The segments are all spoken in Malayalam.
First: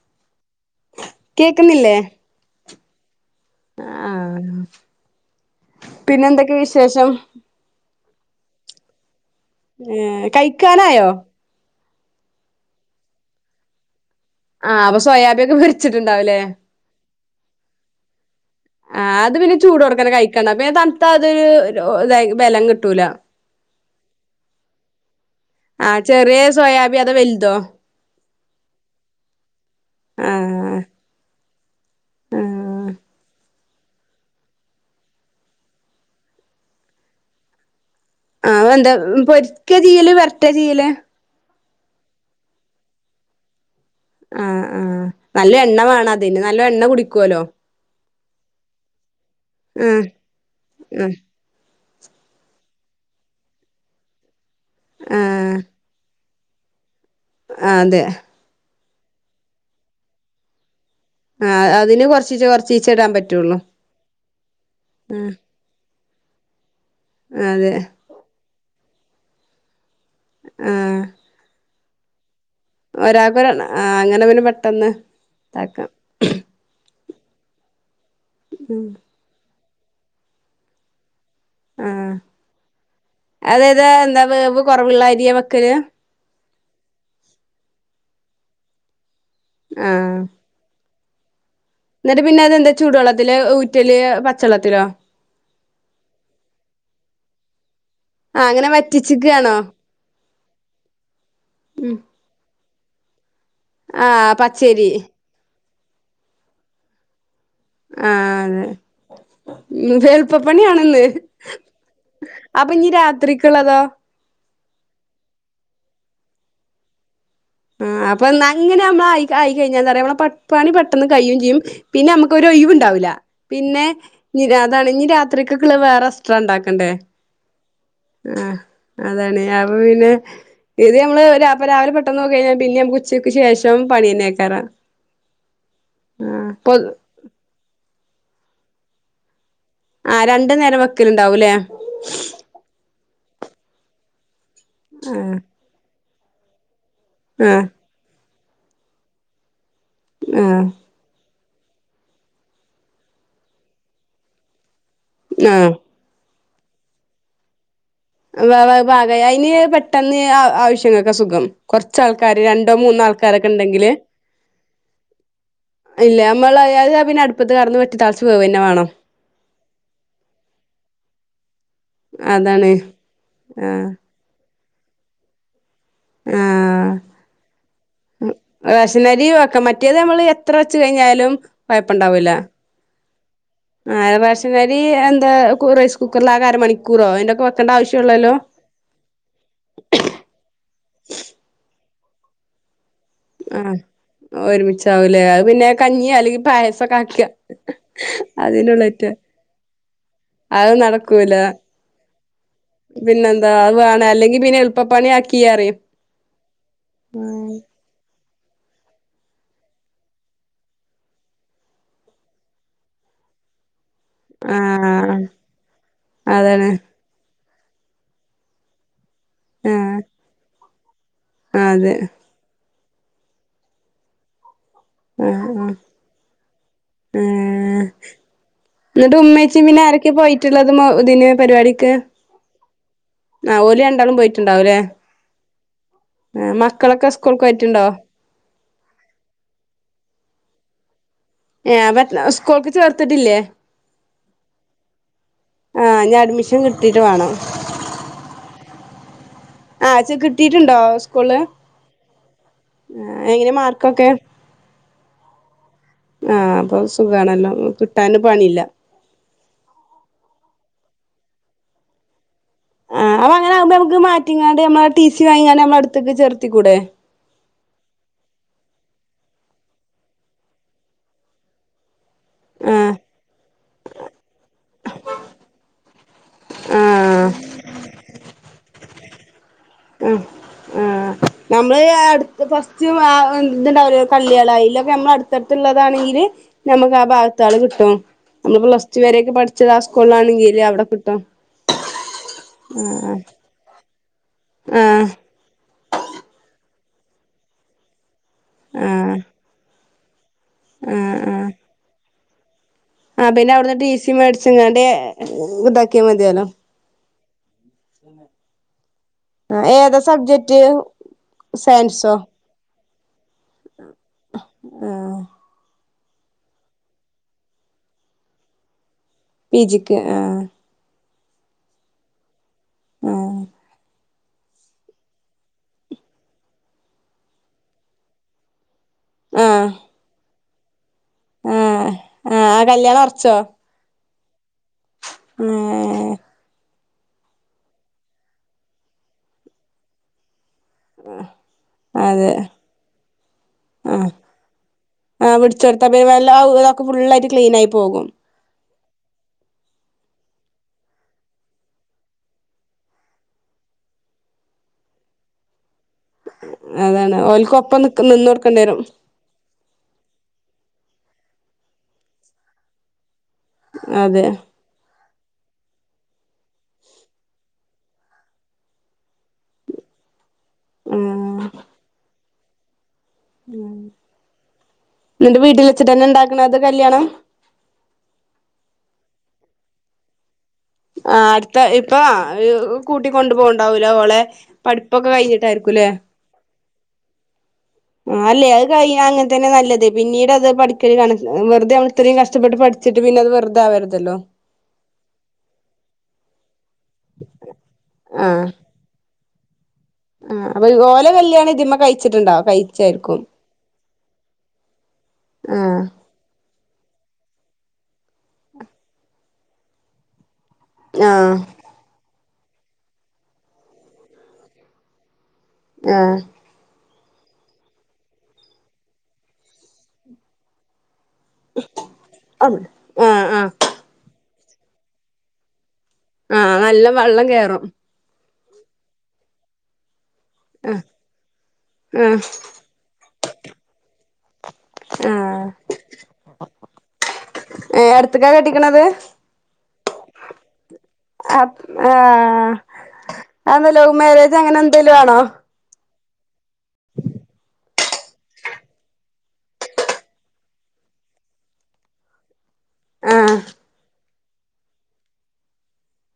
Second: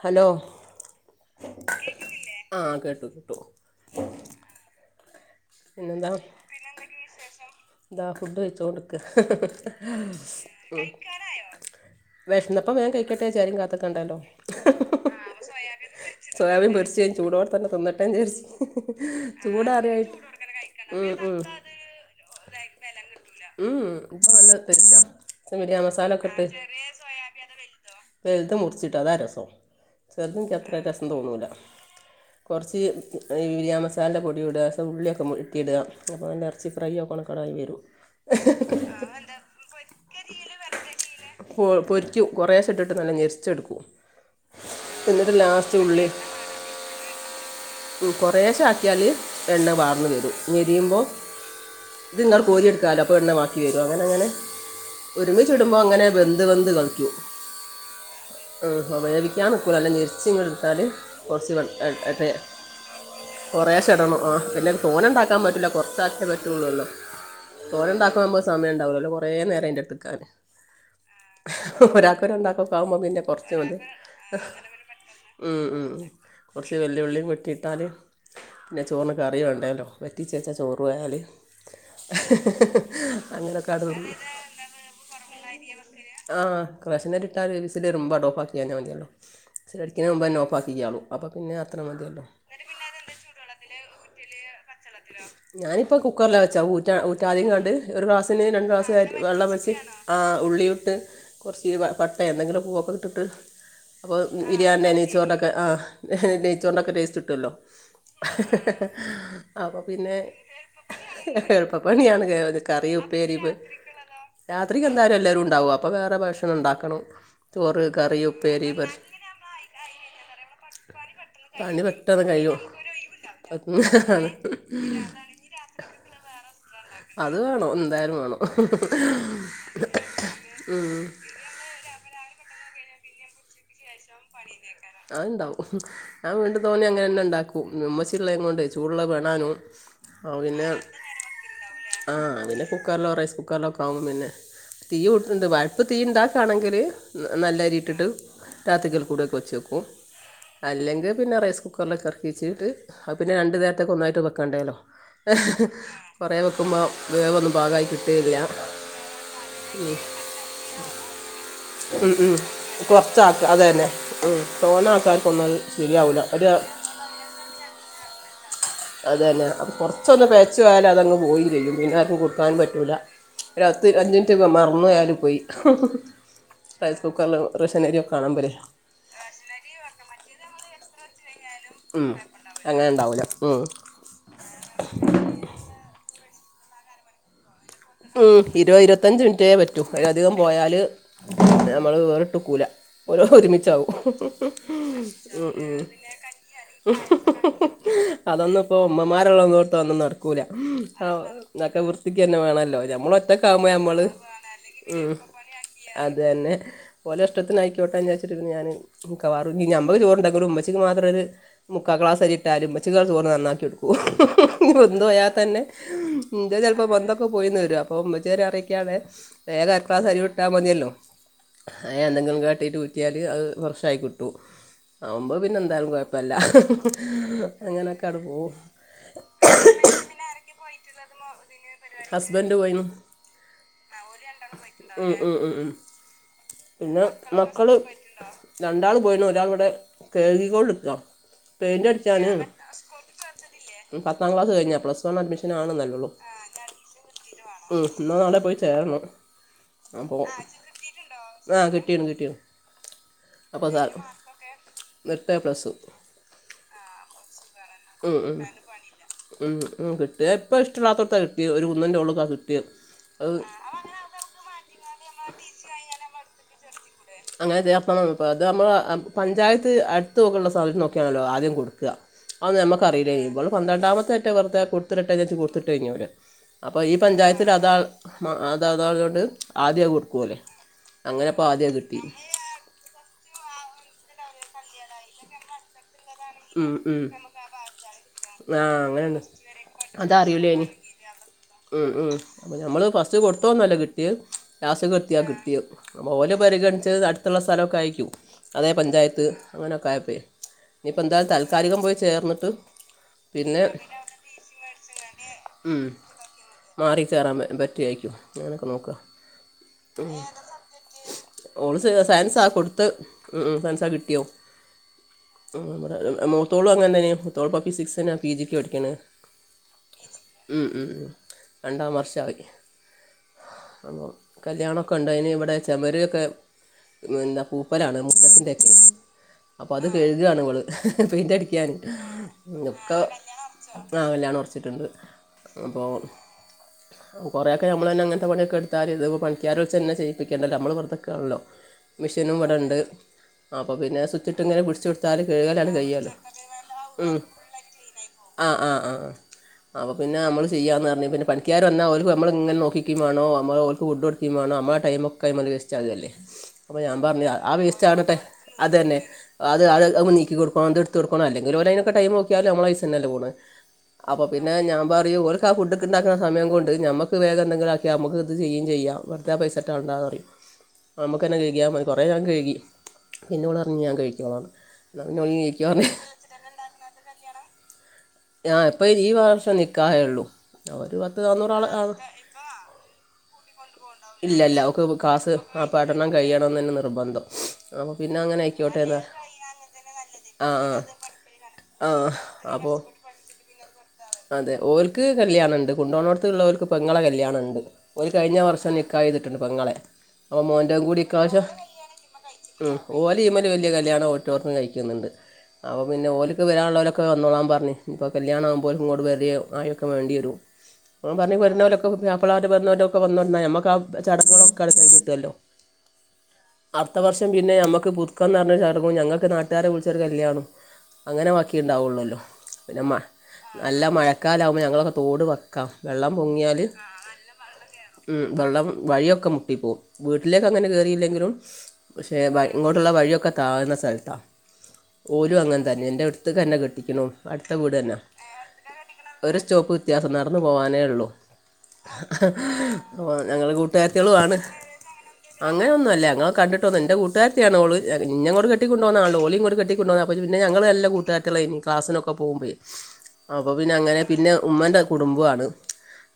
ഹലോ കേക്ക്ന്നില്ലേ? ആഹ് കേട്ടു കേട്ടു ആഹ് പിന്നെന്താ പിന്നെന്തൊക്കെ വിശേഷം? ഇതാ ഫുഡ്കയ്ച്ച് കൊണ്ട് ഇക്ക ഏഹ് കഴ്ക്കാനായോ വെഷന്നപ്പം വേം കഴ്ക്കട്ടെ വിജാരി ആരിംകാത്ത് നിക്കണ്ടല്ലോ ആഹ് അപ്പോസൊയാബിയൊക്കെ പൊര് സോയമ്പിൻ പൊരിച്ച് ഞാൻചൂടോടെതെന്നെ തിന്നട്ടെ വിജാരിച് ചൂടാറിയ ക്കാണ് അപ്പതണ്ത്തത് ഒ തായി ബെലം കിട്ടൂല. മ് ഹ് ഇപ്പ നല്ല ടേസ്റ്റ ആഹ് ചെറിയെ സോയാബി അതോ വെൽതോ വെൽത് മുറിച്ചിട്ട് അതാ രസം ചെറുതെനിക്ക് ആഹ് അത്ര രസം തോന്നൂല. കൊർച്ച് ആഹ് ഇയ്യമസ മസാല പൊടിയുട ലേസം ഉള്ളിയൊക്കെ മുർട്ടി ഇട അപ്പോ ന്നല്ലെ അർച്ചിഫ്രൈ ആക്കുവാനെകടായി വരും ആഹ് എന്താ പൊരിക്ക ചെയ്യെല് വെര്ട്ട ചെയ്യല് പൊപൊര്ക്കും കൊറേശെഇട്ടിട്ട് ന്നല്ലെ ഞെരിച്ച് ഇടുക്കും ആഹ് ആഹാ ന്നല്ലെ എണ്ണ വേണം അതിന് ന്നല്ല എണ്ണ കുടിക്കോലോ ഉം കൊറെശെ ആക്കിയാൽ എണ്ണ ആഹ് വാർന്ന് വെരും ഞെരിയുമ്പോ ആഹ് ഇത്ങ്ങട് കോരിയെടുക്കാലോ അപ്പോ എണ്ണ വാക്കി വെരും അങ്ങനെ അങ്ങനെ ആഹ് ഒര്മിച്ചിടുമ്പോ അങ്ങനെ വെന്ത് വെന്ത് കളിക്കും ആഹ് അതെ ആഹ് വേവിക്കാൻ നിക്കൂല അല്ല ഞെര്ച്ച് ഇങ്ങട് ഇട്ത്താല് ആഹ് അതിന് കൊർച്ചീച്ചെ ചൊർ കുറേശെ ഇടണം ആ പിന്നെക്ക് തോനെ ആഹ് ഇണ്ടാക്കാൻ പറ്റൂല കൊർച്ചാക്കെ പറ്റൊള്ളല്ലോ അതെ തോനെണ്ടാക്കുമ്പോ സമയംണ്ടാവുലല്ലോ കൊറെ നേരയ്ന്റെ എട്ത്ത് നിക്കാൻ. ആഹ് ഒരാക്കോ രണ്ടാക്കോ ഒരാക്ക് ആ രണ്ടാ അങ്ങനെ പിന്നെ പെട്ടെന്ന്ണ്ടാക്കാം കൊർച്ച് വെല്ലിഉള്ളീം വെട്ടിട്ടാല് പിന്നെ ചോർന് കറി വേണ്ടേലോ വറ്റിചെച്ചെ ചോറു ആയാല് ആ അങ്ങനെയൊക്കെ അത് ഹ്അതായതാ എന്താ വേവ് കുറവുള്ള അരിയ വെക്കല് ആ ക്രാഷ് നരി ഇട്ടാ ഒരു വിസിൽ വരു മ്പോ ഓഫ് ആക്കിയാൽ മതിയല്ലോ വിസലടിക്കിന് ആഹ് മുമ്പേഓഫാക്കി ക്കാളും അപ്പൊ പിന്നെ അത്ര എന്നിട്ട് മതിയല്ലോ പിന്നെ അതെന്താ ചൂടുവെള്ളത്തില് ഊറ്റല് പച്ചവെള്ളത്തി ലോ ഞാനിപ്പ കുക്കറില വെച്ചാ ഊറ്റ ഊറ്റാണ്ട് കാണ്ട് ഒരു ക്ലാസ്സിന് ആഹ് അങ്ങനെ രണ്ട് ക്ലാസ് വെള്ളം വറ്റിച്ചിക്കാണോ വെച്ച് ആ ഉള്ളി ഇട്ട് കുറച്ച് പട്ട എന്തെങ്കിലും പൂവൊക്കെ ഇിട്ടിട്ട് അപ്പൊ ആഹ് പച്ചരി ബിരിയാണി നീച്ചോണ്ടൊക്കെ ആഹ് നെയ്ചോറിന്റെ ഒക്കെ ടേസ്റ്റ് കിട്ടുവല്ലോ ആഹ് അതെ വേൽപ്പ പണി ആണന്ന് പ്പ പണിയാണ് ഒരു കറിയും ഉപ്പേരിവ് രാത്രിക്ക് എന്തായാലും എല്ലാവരും ഉണ്ടാവും അപ്പൊ വേറെ ഭക്ഷണം ഉണ്ടാക്കണം ചോറ് ആ കറി അപ്പൊ എന്ന ഉപ്പേരി അങ്ങനെ പൊരി- നമ്മള ആയി കഴിഞ്ഞാ ത പറയാ നമ്മള പണി പെട്ടെന്ന് കഴിയയും ചെയ്യും പിന്നെ പണി പിന്നെ പെട്ടെന്ന് നമുക്ക് ഒരു കഴിയും ഒഴിവുണ്ടാവില്ല പിന്നെ ആണ് അതാണെ രാത്രിക്കൊക്കള് വേറെ എസ് ട്രാ ഉണ്ടാക്കണ്ടേ അത് വേണം എന്തായാലും വേണം ആഹ അതാണ് അപ്പൊ പിന്നെ ഇത് നമ്മള് രാവിലെ [unintelligible] കിഞ്ഞാ പിന്നെ ഉച്ചയ്ക്ക് ശേഷം പണി അത്ണ്ടാവും ഞാൻ ആഹ് വീണ്ട ഇപ്പൊ തോന്നി അങ്ങനെ തന്നെ ഉണ്ടാക്കും ഉമ്മച്ചി ഉള്ള കൊണ്ട് ചൂടുള്ള വേണാനും ആഹ് രണ്ടു പിന്നെ നേരം വെക്കലുണ്ടാവൂല്ലേ ആഹ് പിന്നെ കുക്കറിലോ റൈസ് കുക്കറിലോക്കെ ആവുമ്പോ പിന്നെ തീ ആഹ് കൊടുട്ടണ്ട് വ അപ്പൾ തീ ഉണ്ടാക്കുകയാണെങ്കിൽ ആഹ് നല്ലരി ഇട്ടിട്ട് രാത്രികൽ കൂടെയൊക്കെ വച്ച വെക്കും ആഹ് അല്ലെങ്കിൽ പിന്നെ റൈസ് കു കുക്കറിലൊക്കെ ഇറക്കി വെച്ചിട്ട് പിന്നെ രണ്ടു നേരത്തൊക്കെ ഒന്നായിട്ട് വെക്കണ്ടേല്ലോ ആഹ് കൊറേ വെക്കുമ്പോ വേവ ഒന്ന് പാഗമായി കിട്ടും ാക അയ്ന് പെട്ടെന്ന് ആവശ്യംങ്ങൾക്കെ സുഖം കുറച്ചാൾക്കാാര് രണ്ടോ മൂന്നോ ആൾക്ക കരക്കുണ്ടെങ്കില് തോന ആൾക്കാർക്കൊന്നും ശരിയാവില്ല ഒരു അത പിന്നെ അടുത്ത കന്ന്റ്റ താളച്ച് പോവ തന്നെ വേണം അതന്നെ കൊറച്ചോന്ന് പേച്ച പോായാല അതങ്ങ് പോയില്ലരിക്കും മീനാരും കൊടുക്കാൻ അതാണ് പറ്റില്ല ആഹ് രാത് അഞ്ചിനറ്റ് മറന്നു പോയാൽ പോയി ആഹ് റൈസ് കുക്കറൽ റഷനരിയോ കാണാൻ പോലേ റേഷനരി ഒക്കെ മറ്റേത് നമ്മൾ എത്ര വെച്ച കഴിഞ്ഞാലും വായപ്പുണ്ടാവൂില്ല അങ്ങനെണ്ടാവൂലോ ഉം റേഷനരി എന്താ റൈസ് കുക്കറില ആകെ അരമണിക്കൂറോ അതിന്റെറൊക്കെ വെക്കേണ്ട ആവശ്യംമള്ളല്ലോ ഇരുപ ഇരുപത്തഞ്ച് മിനിറ്റേ പറ്റൂ അതിലധികം പോയാൽ നമ്മൾ വേറിട്ട്ക്കൂല ആഹ് ഒരുമിചാവൂലേ അത് ഉം, പിന്നെ ഉം. കഞ്ഞിയ അല്ലെങ്ക പായസൊക്കെ ആക്കിയ അതൊന്നും ഇപ്പോ ഉമ്മമാരള്ള ഒന്നോർത്ത ഒന്നും നടക്കൂല അത് നടക്കൂല എന്നൊക്കെ വൃത്തിക്ക്ന്നെ വേണല്ലോ മ്മൾ പിന്നെന്താ ഒത്തക്ക്പോ അത് നമ്മള് വേണം അല്ലെങ്കി പിന്നെ എളുപ്പപ്പണി ഉം ആക്കി അറിയും അത് തന്നെ പോല ഇഷ്ടത്തിന ആയ്ക്കോട്ടെന്ന് ചാദച്ചിട്ട ഞാൻ മിക്കവാറ ഞമ്മക്ക് ചോറുണ്ടാക്ക ഒരു ഉമ്മച്ചക്ക് മാത്രം ഒരു മുക്കാ ക്ലസ് അരീ ഇട്ടാലും പച്ചുങ്ങൾ ചോറ് നന്നാക്കിടുും ഓനി കൊന്ത ആഹ് പോയാൽ തന്നെ ഇന്ത അതാണ് ചിലപ്പോ ബന്തൊക്കെ പോയിന്ന അപ്പൊ ച അറിയിക്കാണ് ആഹ് ഏകക്ലാസ് അരി വിട്ടാൻ മതിയല്ലോ അ അതെ എന്തെങ്കിലും കാട്ടിട്ട് കുറ്റിയാല് അത് ഫ്രഷായി കിട്ടും ആഹ് ആവുമ്പോൾ പിന്നെ ആഹ് എന്തായാലും കുഴപ്പല്ല ഏഹ് അങ്ങനെയൊക്കെ അവിടെ പോവും എന്നിട്ട് ഉമ്മേച്ചും പിന്നെ ആരൊക്കെ പോയിട്ടുള്ളത് ഇതിന് പരിപാടിക്ക് ഹസ്ബൻഡ് പോയിന് ആഹ് ഒര് രണ്ടാളും പോയിട്ടുണ്ടാവലേ ഉം ഉം ഉം ഉം പിന്നെ മക്കള് രണ്ടാള് പോയിന് ഒരാൾ ഇവിടെ കേൾതിിക്കൊണ്ടിട്ടോ ഏഹ് സ്കൂൾക്ക് ചേർത്തിട്ടില്ലേ പത്താം ക്ലസ് കിഞ്ഞ പ്ലാസ്ടു [unintelligible] ആഹ് ഞൻ അഡ്മിഷൻ കിട്ടിട്ട് വേണോ ഉം ഇന്നേ, നാളെ പോയി ചേരണം. ആഹ് ച്ച് അപ്പൊ, കിട്ടീട്ടുണ്ടോ സ്കൂളില് ആഹ് കിട്ടിയ്ണ്, കിട്ടിയ്ണ്, ആഹ് എങ്ങനെ അപ്പൊ, സാർ മാർക്കൊക്കെ എട്ടേ പ്ലസ്. ആഹ്, അപ്പൊ സുഖാണല്ലോ. ഉം കിട്ടാന് പണിയില്ല ഉം ഉം ഉ കിട്ടിയ് ഇപ്പൊ ഇഷ്ടല്ലാത്തോടത്ത് കിട്ടിയെത് ഒരു കുന്നിൻ്റേൾക്കാ കിട്ടി ആഹ്, അപങ്ങനാവുമ്പോ ഞമ്മക്ക് മാറ്റിങ്ങാണ്ട് നമ്മള് ടി. സി. വാങ്ങിങ്ങാണ്ട് നമ്മള അട്ത്ത്ക്ക് ചേർത്തിക്കൂടെ. അങ്ങനെ തേ അപ്പം ത് നമ്മള് പഞ്ചായത്ത് അട്ത്ത് നേക്കിള്ള സമത്ത് നോക്കിയാണല്ലോ ആദ്യം കൊടുക്ക അത് ആഹ് നമക്കറീലൈന്ന് ഇവള് പത്രണ്ടാമത്തെറ്റെ വെറുതെ കൊടുത്തിടട്ടേച്ചിട്ട് കൊടുത്ത്ട്ടെ ഞ്ഞേര്. അപ്പൊ ഈ ആഹ് പഞ്ചായത്തിലതാൾ അതാ തായതേണ്ട്. ആദ്യ ആഹ് അയ്കൊടുക്കാല അങ്ങനെ പ്പോ ആദ്യത് കിട്ടി. ദ് ഫസ്റ്റ് ആ.. ത്ണ്ടാവൂലെ. കളൃള്, അയിലൊക്കെ നമ്മളട്ത്തെടുത്ത് ള്ളതാണ് ഈ. വി ഉം, ഉം. നമ്മക്കാഭാഗത്താള് കിട്ടും. അന്ന് ആ പ്ലസ്. ടു. അങ്ങനെയാണ് വെരെക്കെ പഠിച്ചത്. ആ അതറിയില്ല ഇനി സ്കൂളിലാണെങ്കിലവടെ കിട്ടും. ഉം ഉം നമ്മള് ആഹ് ഫസ്റ്റ് കൊടുത്തോന്നല്ല കിട്ട്യേ. ലാസ് ആഹ് ക്കെത്തിയാ കിട്ടിയ ഓലെ പരിഗണിച്ചത് അടുത്തുള്ള സ്ഥലെക്കായ്ക്കും. അതെ ആഹ് പഞ്ചായത്ത് അങ്ങനെക്കായപ്പെ ഞ്ഞ്‌പ്പെന്താ ആഹ് ആഹ് താൽക്കാലികം പോയി ചേർന്നിട്ട്. [unintelligible] പിന്നെ അവിടുന്ന് ടിസിം മേട്ച്ച്ങ്ങാണ്ട് താക്ക്യാമതിയല്ലോ. മാറിക്കേറാൻ ബ ബ അ ഏതാ സബ്ജക്ട്? ഓള് സ് സയെൻസാ കൊട്ത്ത ഉം സയെൻസാ കിട്ടിയോം ആഹ്. ഉം മൂത്തോളും അങ്ങനെന്നേയി മൂത്തേള്പ്പ ഫിസിക്സിനാ പിജിക്ക് പഠിക്കാണ്. പിജിക്ക് ആഹ്. ഉം ഉം രണ്ടാം വർഷായി. ഉം. കല്യാണൊക്കെണ്ടായ്നിവിടെ ചെമരെക്കെ. ന്നെന്താ പൂപ്പലാണ് മുറ്റത്തിന്റെക്കെ. ആഹ് അപ്പ അത് കഴുകാണോള് പെയിന്റടിക്കാന് ആഹ് ആഹ് ഒക്ക കല്യാണം ഒറച്ചോ ആഹ് കല്യാണെർച്ചിട്ടുണ്ട് അപ്പോ. ഏഹ് കൊറെയൊക്കെ ഞമ്മളെന്നെ അങ്ങൻത്തെ പണീയെക്കെ എട്ത്താല് ത്പ്പേ പണിക്കാരെ വിൾച്ചെന്നെ ചെയ്യിപ്പിക്കെണ്ടല്ലേ, നമ്മള് വെർ ഒക്കാണല്ലോ അതെ മെഷീനും ഇവടെണ്ട്. അപ്പോ പിന്നെ സ്വിച്ചിട്ട് ഇങ്ങനെ പിടിച്ചൊട് ആ പിട്ച്ചൊട്ത്താ പിന്നെ വല്ലാ ഉതാക്ക് ഫുള്ളായിട്ട് ക്ലീനായി പോകും. ആഹ് ആഹ് ആഹ്. അപ്പപിന്നാ നമ്മള് ചെയ്യാന്ന് പറഞ്ഞ് അപ്പൊ പിന്നെ നമ്മള് ചെയ്യാ ന്നർഞ്ഞ്‌ പിന്നെ പണിക്കാര് വന്നാ ഓൽക്ക് നമ്മള് ഇങ്ങനെ നോക്കിക്കിം വാണോ നമ്മളോൽക്ക് ഫുഡെഡ് ക്കിം വാണം നമ്മളാ ടൈമെക്കെ അയ്മെല് വേസ്റ്റാവല്ലേ. അപ്പൊ ഞാ അതാണ് പർഞ്ഞ് ആ ഓൽക്ക് ഒപ്പം നി വേസ്റ്റാവ്ണ ടൈം നിന്ന് കൊടുക്കേണ്ടി വരും അതെന്നെ. അത് അത് അത് നീക്കി കൊട്ക്കണം. ത് ഇട്ത്തൊട്ക്കെണം. അല്ലെങ്കില് ഓലയ്നൊക്കെ ടൈമേക്കിയാലും നമ്മളെ പൈസന്നെല്ലെ പോണ്. അപ്പൊ അതെ പിന്നെ ഞാ പറയും ഓല് ക്കാ ഫുഡ്‌ക്ക്ണ്ടാക്ക്ണ സമയം കൊണ്ട് ഞമ്മക്ക് വേഗം എന്തെങ്കിലാക്ക്യാ നമ്മക്ക് ഇത് ചെയ്യും ചെയ്യാ വെർതെ ആ പൈസൈറ്റാണ്ടാന്നറിം. നമ്മക്കെന്നെ ആഹ് കഴുകിയാ മതി. കൊറേ ഞാൻ കഴുകി പിന്നെ ഓളർഞ്ഞ് ഞാൻ കെഴുകിക്കേളാന്ന്. ന്നെട്ട് വീട്ട്ലെച്ചിട്ടെന്നെണ്ടാക്ക്ണെത് കല്യാണം. ഞാ ഇപ്പ ഈ വർഷം നിക്കാഹേള്ളൂ. ഒരു പത്ത് നാന്നൂറാളെ ആള്. അത് കൂട്ടിക്കൊണ്ടുപോ ണ്ടാവുലാ ഓളെ. ഇല്ല ല്ലാ ഓക്ക് പഠിപ്പൊക്കെ കാസ് ആ കഴിഞ്ഞിട്ടായിരിക്കുംല്ലേ പഠന കയ്യണന്നെന്നെ നിർബന്ധം. അപ്പോൾ ആ പിന്നെ അങ്ങനെ അല്ലെ അത് ആയിക്കോട്ടെ കഴിഞ്ഞ എന്ന് അങ്ങനെ തന്നെ നല്ലത്. പിന്നീട് ആ അത് ആ പഠിക്കല് കണ വെർതെ ആ നമ്മള് ഇത്രിം കഷ്ടപ്പെട്ട് അപ്പോൾ പടി ച്ച്ട്ട് പിന്നത് വെർതെ ആവര്തല്ലോ. അതെ ഓൽക്ക് കല്യാണണ്ട്. കെണ്ടോണോട്ത്തുള്ളോൽക്ക് പെങ്ങളെ കല്യാണണ്ട്. ഓല് കഴിഞ്ഞ ആഹ് വർഷം നിക്കാ ക്കായ്തിട്ട്ണ്ട് പെങ്ങളെ. അപ്പൊ ആഹ് മോന്റെതും കൂടി ഓലെ ഇക്കാശം കല്യാണം ഇതിമ്മെ കഴിച്ചിട്ടുണ്ടാവും കഴിച്ചായിരിക്കും ഓലീമ്മില് വല്യ കല്യാണം ഓടിറ്റോർയത്ത്ന്ന് കഴിക്കുന്നുണ്ട്. അപ്പൊ ആഹ് പിന്നെ ഓല്. ഒക്കെ വരാൻള്ളോലെക്കെ വന്നോളാം പർഞ്ഞ് ഇഞ്ഞ്പ്പോ കല്യാണാവ്മ്പോ ഓൽക്ക് ഇങ്ങോട് വെരേ ആയി ഒക്കെ വേണ്ടിയെരും. ഓൻ ആഹ് പർഞ്ഞ് വര്ണോലൊക്കെ പുത്യാപ്പ്ളാര് വര്ണോലൊക്കെ വന്നോട്ടേ ന്നാ നമ്മക്ക് ആ ചടങ്ങുകളാക്കൊണ്ട് കയ്ഞ്ഞിട്ടൊല്ലോ. ആഹ്. അട്ത്ത വർഷം പിന്നെ ഞമ്മക്ക് പുത്ക്കംന്നർഞ്ഞ ചടങ്ങും ഞങ്ങക്ക് നാട്ടാരെ വിളിച്ചൊരു കല്യാണും. അങ്ങനെ വാക്കിണ്ടാവുള്ളല്ലോ. ആഹ് പിന്നെ മയ് ആഹ് നല്ല മയക്കാല ആവുമ്പോ ഞങ്ങളൊക്കെ തോട് വക്കാ. ആഹ് നല്ല വള്ളം കേറും. ഉം വള്ളം വഴിയൊക്കെ മുട്ടിപ്പോവും. വീട്ടിലേക്ക് അങ്ങനെ ആഹ് കേറിയില്ലെങ്കിലും ആഹ് പക്ഷേ വഴ് ഇങ്ങോട്ടുള്ള വഴിയൊക്കെ താഴ്ന്ന സ്ഥലത്താണ്. ഓലും ആഹ് അങ്ങൻതന്നെ എന്റെ അട്ത്ത്ക്കന്നെ കെട്ടിക്ക്ണു അടുത്ത ഏഹ് വീടന്നെ. അടുത്ത്ക്കാ കെട്ടിക്കണത് ഒര് സ്റ്റോപ്പ് വ്യത്യാസം നടന്നു പോവാനേ ഉള്ളൂ. അപ് ആഹ് അപ്പോൾ അഎന്താ ലവ് മാരേജ് അങ്ങനെ എന്തേലും ആണോ? അങ്ങനൊന്നുല്ല ഞങ്ങ കണ്ടിട്ടൊന്നു ഇന്റെ കൂട്ടുകാര്ത്തിയാണോള് ഇന്നങ്ങോട്ട് കെട്ടി കൊണ്ടോന്നാണ് ഓളിം ഇങ്ങോട്ട് കെട്ടി കൊട് കോണ്ടോന്ന് പിന്നെ ഞങ്ങള് നല്ല കൂട്ടാര്ത്തിയേളേനി ക്ലാസിനൊക്കെ പോവുമ്പേയ് ആഹ് അപ്പൊ പിന്നെ അങ്ങനെ. പിന്നെ ഉമ്മന്റെ കുടുംമ്പുആണ്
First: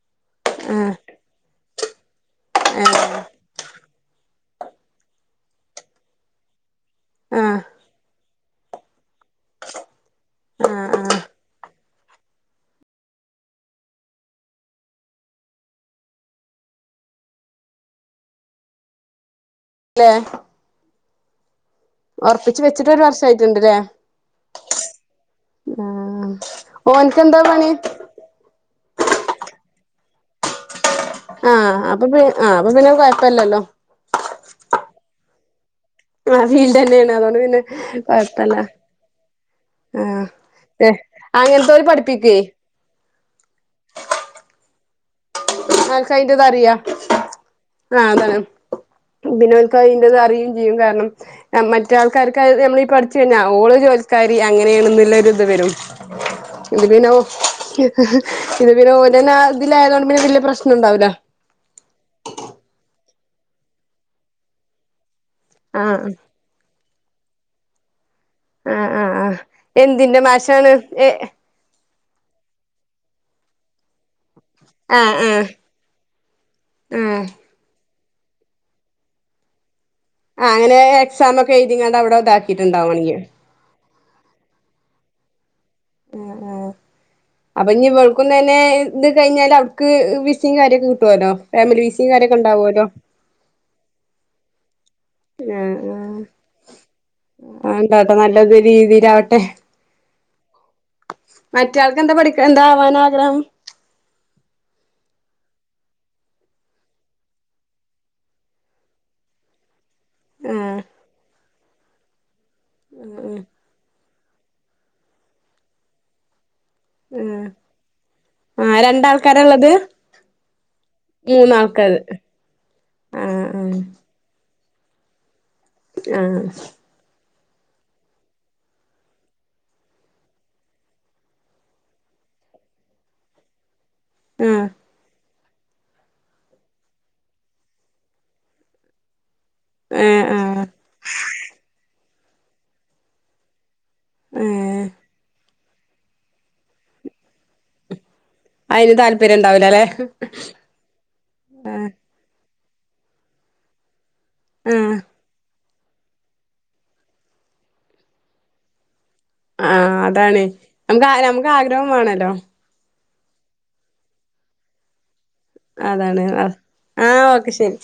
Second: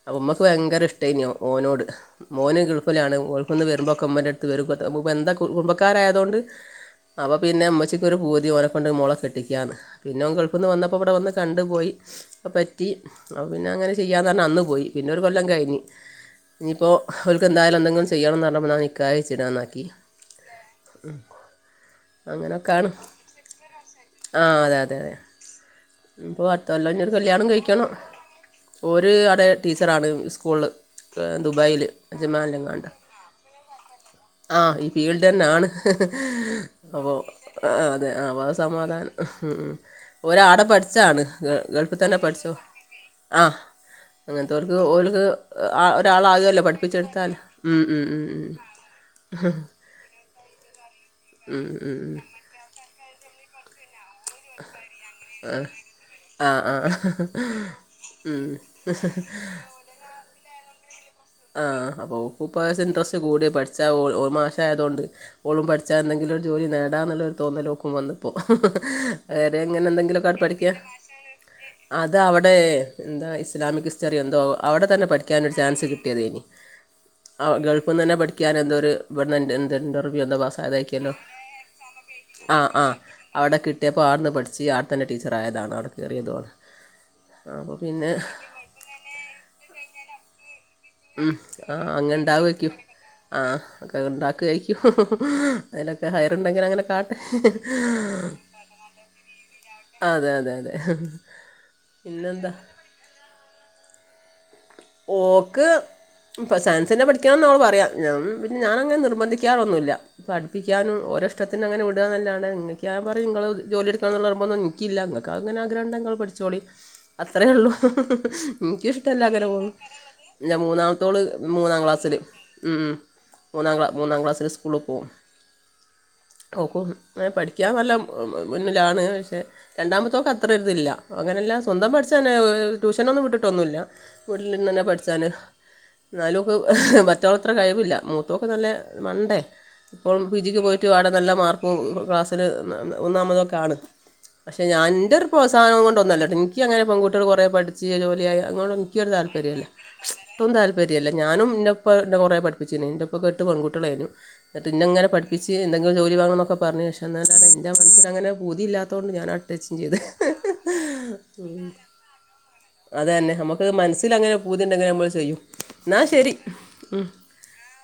അപ്പ ഉമ്മക്ക് ഭയങ്കര ആഹ് ഇഷ്ട്ടേനി ഓനോട്. മോന് ഗൾഫിലാണ് ഓൽക്കൊന്ന് വരുമ്പൊക്കെമ്മന്റെ അടുത്ത് വരും താ ബെന്ധാ എന്താ കുടുംബക്കാരായതോണ്ട്. അപ്പോ ആഹ് പിന്നെ ഉമ്മച്ചിക്കൊരു പൂതി ഓനെക്കൊണ്ട് മോളെ കെട്ടിക്ക്യാന്ന്. പിന്നെ ഓൻ ഗൾഫ്ന്ന് വന്നപ്പോ ആഹ് ഇവ്ടെ ആഹ് വന്ന് ഇവിടെ വന്ന് കണ്ടു പോയി. അഹ് പറ്റി അപ്പ പിന്നെ അങ്ങനെ ചെയ്യാന്നർഞ്ഞ് അന്ന് പോയി പിന്നെ ഒരു കൊല്ലം കഴിഞ്ഞ് ഇനിയിപ്പോ. ഓൽക്ക് എന്തായാലും എന്തെങ്കിലും ചെയ്യണംന്നർഞ്ഞപ്പോ ഇന്നാ നിക്കാഹ് കൈച്ച്ടാന്നാക്കി. ല്ലേ ഉം ഒറപ്പിച്ച് അങ്ങനൊക്കാണ് വെച്ചിട്ട് ഒരു വർഷായിട്ടുണ്ട്ല്ലേ ആഹ് അതെ അതെ അതെ. ആഹ് ഇഞ്ഞ്പ്പൊ അടുത്തൊല്ലം ഇഞ്ഞൊരു ഓൻക്കെന്താ കല്യാണം പണി കൈക്കണം ഓര് അഉടെ ടീച്ചറാണ് സ്കൂള്. ആഹ് അപ്പൊ പി ആ അപ്പൊ പിന്നെ കൊഴ്പ്പല്ലല്ലോ. ആഹ് ഈ ഫീൽഡന്നാണ്. ആഹ് ഹ്‌ഹ്‌ അപ്പോ ഫീൽഡെന്നേണ് അതോണ്ട് പിന്നെ ആ അതെ അപ്പ ആ കൊഴപ്പല്ല സമാധാനം ഉം ആഹ് ഒരാട ഏഹ് പട്ച്ചാ. ആണ് ഗ അങ്ങൻത്തോല് ഗൾഫ് തന്നെ പഠിപ്പിക്കേ പഠിച്ചഹും ആഹ് അങ്ങൻത്തോർക്ക് ഓൽക്ക്. ആഹ് ഒരാളാകേല്ലോ ആൾക്കയിന്റതറിയാ പഠിപ്പിച്ചെടുത്താൽ ഉം ഉം ആഹ് ഉ അതാണ് ഉ. പിന്നെ ഓൽക്ക് അതിന്റത് അറിയും ചെയ്യും കാര്ണം ഉം, മറ്റ ഉം, ഉം. ആൾക്കാർക്കത് നമ്മളീ പഠിച്ചു കൈഞ്ഞാ ഓള് ജോൽസ്. കരി അങ്ങനെയാണെന്നുല്ലരി ഇത് വരും. ആ ആ ഇത് ആ പിന്നോ ഇത് പിന്നെ ഓനന്നെ ആ ഉം. ഇതിലായതോണ്ട്. [unintelligible] വല്യ പ്രശ്നണ്ടാവൂല. ആ അപ്പോ ഓക്ക്പ്പൊ ഇൻട്രസ്റ്റ് കൂടി ഓ ഓൻ മാഷായത് കൊണ്ട് ഓളും പഠിച്ചാ ആഹ് എന്തെങ്കിലും ജോലി നേടാന്നുള്ളൊരു തോന്നലോക്കും വന്നിപ്പോ ആഹ് ആഹ് ആഹ് വേറെ എങ്ങനെ എന്തിന്റെ എന്തെങ്കിലും ഒക്കാണ്ട് മാഷാണ് പഠിക്കാ. ഏ അത് അവിടെ എന്താ ഇസ്ലാമിക് ഹിസ്റ്ററി യോ എന്തോ അവിടെ തന്നെ ആഹ് ആഹ് പഠിക്കാനൊരു ചാൻസ് കി ട്ടിയതേനി ആഹ് ഗൾഫിന്നന്നെ പഠിക്കാൻ എന്തോര് ഇവടന്ന്ണ്ട് എന്തുണ്ടോ. ആഹ് അങ്ങന എക്സാം ഒക്കെ എഴുതിങ്ങാണ്ട് അവിടെ ഇതാക്കിട്ടുണ്ടാവു ത്തണെങ്കിൽ. അടെ കിട്ടിയപ്പോ ആട്ന്ന് പഠിച്ച് ആ ടെ തന്നെ ടീച്ചറായതാണ് അവിടെ. ആഹ് ചെറിയതുണ് ആഹ് അപ്പോപിന്നെ. ഇനത് കഴിഞ്ഞാൽ അഉട്ക്ക് വിസിയും കാര്യൊക്കെ കിട്ടുവല്ലോ ഉം ഫാമിലി. ആഹ് വിസിയും കാര്യൊക്കെ അങ്ങനെണ്ടാവേക്കും ഉണ്ടാവുല്ലോ. ആഹ് ഒക്കെ ഇണ്ടാകൈക്കും ആഹ് അതിലൊക്കെ ഹയറുണ്ടെങ്കിൽ അങ്ങനെയാകാട്ട. ആഹ് ഇണ്ടാട്ടോ നല്ല രീതിയിലാവട്ടെ. അതെ അതെ അതെ. മറ്റയാൾക്ക് എന്താ പഠിക്ക പിന്നെന്താ എന്താ ആവാന ആഗ്രഹം. ഓക്ക്. ഇപ്പോ സയൻസെന്നെ പഠിക്കണംന്നാ ഓൾ പറയാ പിന്നെ ഞാനങ്ങനെ നിർബന്ധിക്കാറൊന്നുല്ല. ആഹ് പട്പ്പിക്കാനും ഓരഷ്ടത്തിനങ്ങനെ വിടാ ന്നല്ലാതെ നിങ്ങക്ക് ഞാൻ പറയും ആഹ് നിങ്ങള് ജോലി ഇട് ള്ള നിർബന്തൊന്നും ഇൻക്കില്ല നിങ്ങൾക്കങ്ങനെഗ്രഹണ്ടങ്ങ് ഇങ്ങൾ പഠിച്ചോളി അത്രേ ആഹ് ഉള്ളൂ ആഹ് ഇൻക്കിഷ്ട്ടല്ല രണ്ടാൾക്കാരാ അങ്ങനെ പോവു ഇള്ളത് ഇല്ല്യ മൂന്നാമത്തോള് മൂന്നാം മൂന്നാൾക്കാര് ക്ലാസ്സിൽ ഉംഉ ആഹ് മൂന്നാം ക്ലാ മൂന്നാം ക്ലാസ്സിൽ സ് കൂളിൽ പോവും ആഹ് ആഹ് ഓക്കും പഠിക്കാൻ നല്ല മുമുന്നിലാണ് പക്ഷെ. രണ്ടാമത്തെൊക്കെ അത്ര ഇരിതില്ല അങ്ങനെല്ല സ്വന്തം പഠിച്ചന്നെ ട്യൂഷനൊന്നും വിട്ടിട്ടൊന്നുല്ല ആഹ് ന്നെ പഠിച്ചല് എന്നാലോക്ക് മറ്റോളത്ര കഴിവില്ല മൂത്തൊക്കെ നല്ല മണ്ടേ ഇപ്പോൾ ഏഹ് പി ജിക്ക് ആഹ് പോയിട്ട് അടെ നല്ല മാർക്കും ക്ലാസ്സില് ഒന്നാമതൊക്കെ ആണ് പക്ഷെ ഏഹ് ഞാന് ന്റെ ഒരു പ്രത്സാഹനം കൊണ്ട്ന്നോല്ലട്ടോ എനിക്ക് അങ്ങനെ പെൺകുട്ടികൾ കുറെ പഠിച്ച് ജോലിയയാ അതോണ്ടൊന്നും അയിന് താല്പര്യം താല്പര്യല്യ ഇണ്ടാവൂലല്ലേ ഇന്ക്കും താല്പര്യല്ല്യ പര്യല്ല ഞാനും ആഹ് ന്നെപ്പ കുറെ പഠിപ്പിച്ചിനി എന്റെപ്പക്ക് എട്ട് പെൺകുട്ടളായിനി ന്നട്ട് ആഹ് ഇന്നങ്ങനെ പഠപ്പിച്ചി എന്തെങ്കിലും ജോലി വാങ്ങണന്നോക്കെ പറഞ്ഞഞ് പക്ഷേ എന്നാലാണ് എൻ്റെ മനസ്സിന് അങ്ങനെ പൂതിയില്ലാത്തതൊണ്ട് ഞാനങ്ങനെ ആഹ് അതാണ് നമുക്ക് ആഹ് നമുക്ക് ആഗ്രഹം വേണല്ലോ അതന്നെ നമുക്കത് മനസ്സിൽ അങ്ങനെ പൂതിയൂണ്ടങ്ങനെ നമ്മള് ചെയ്യും എന്നാൽ അതാണ് ശരി ആഹ് ഓക്കെ ശരി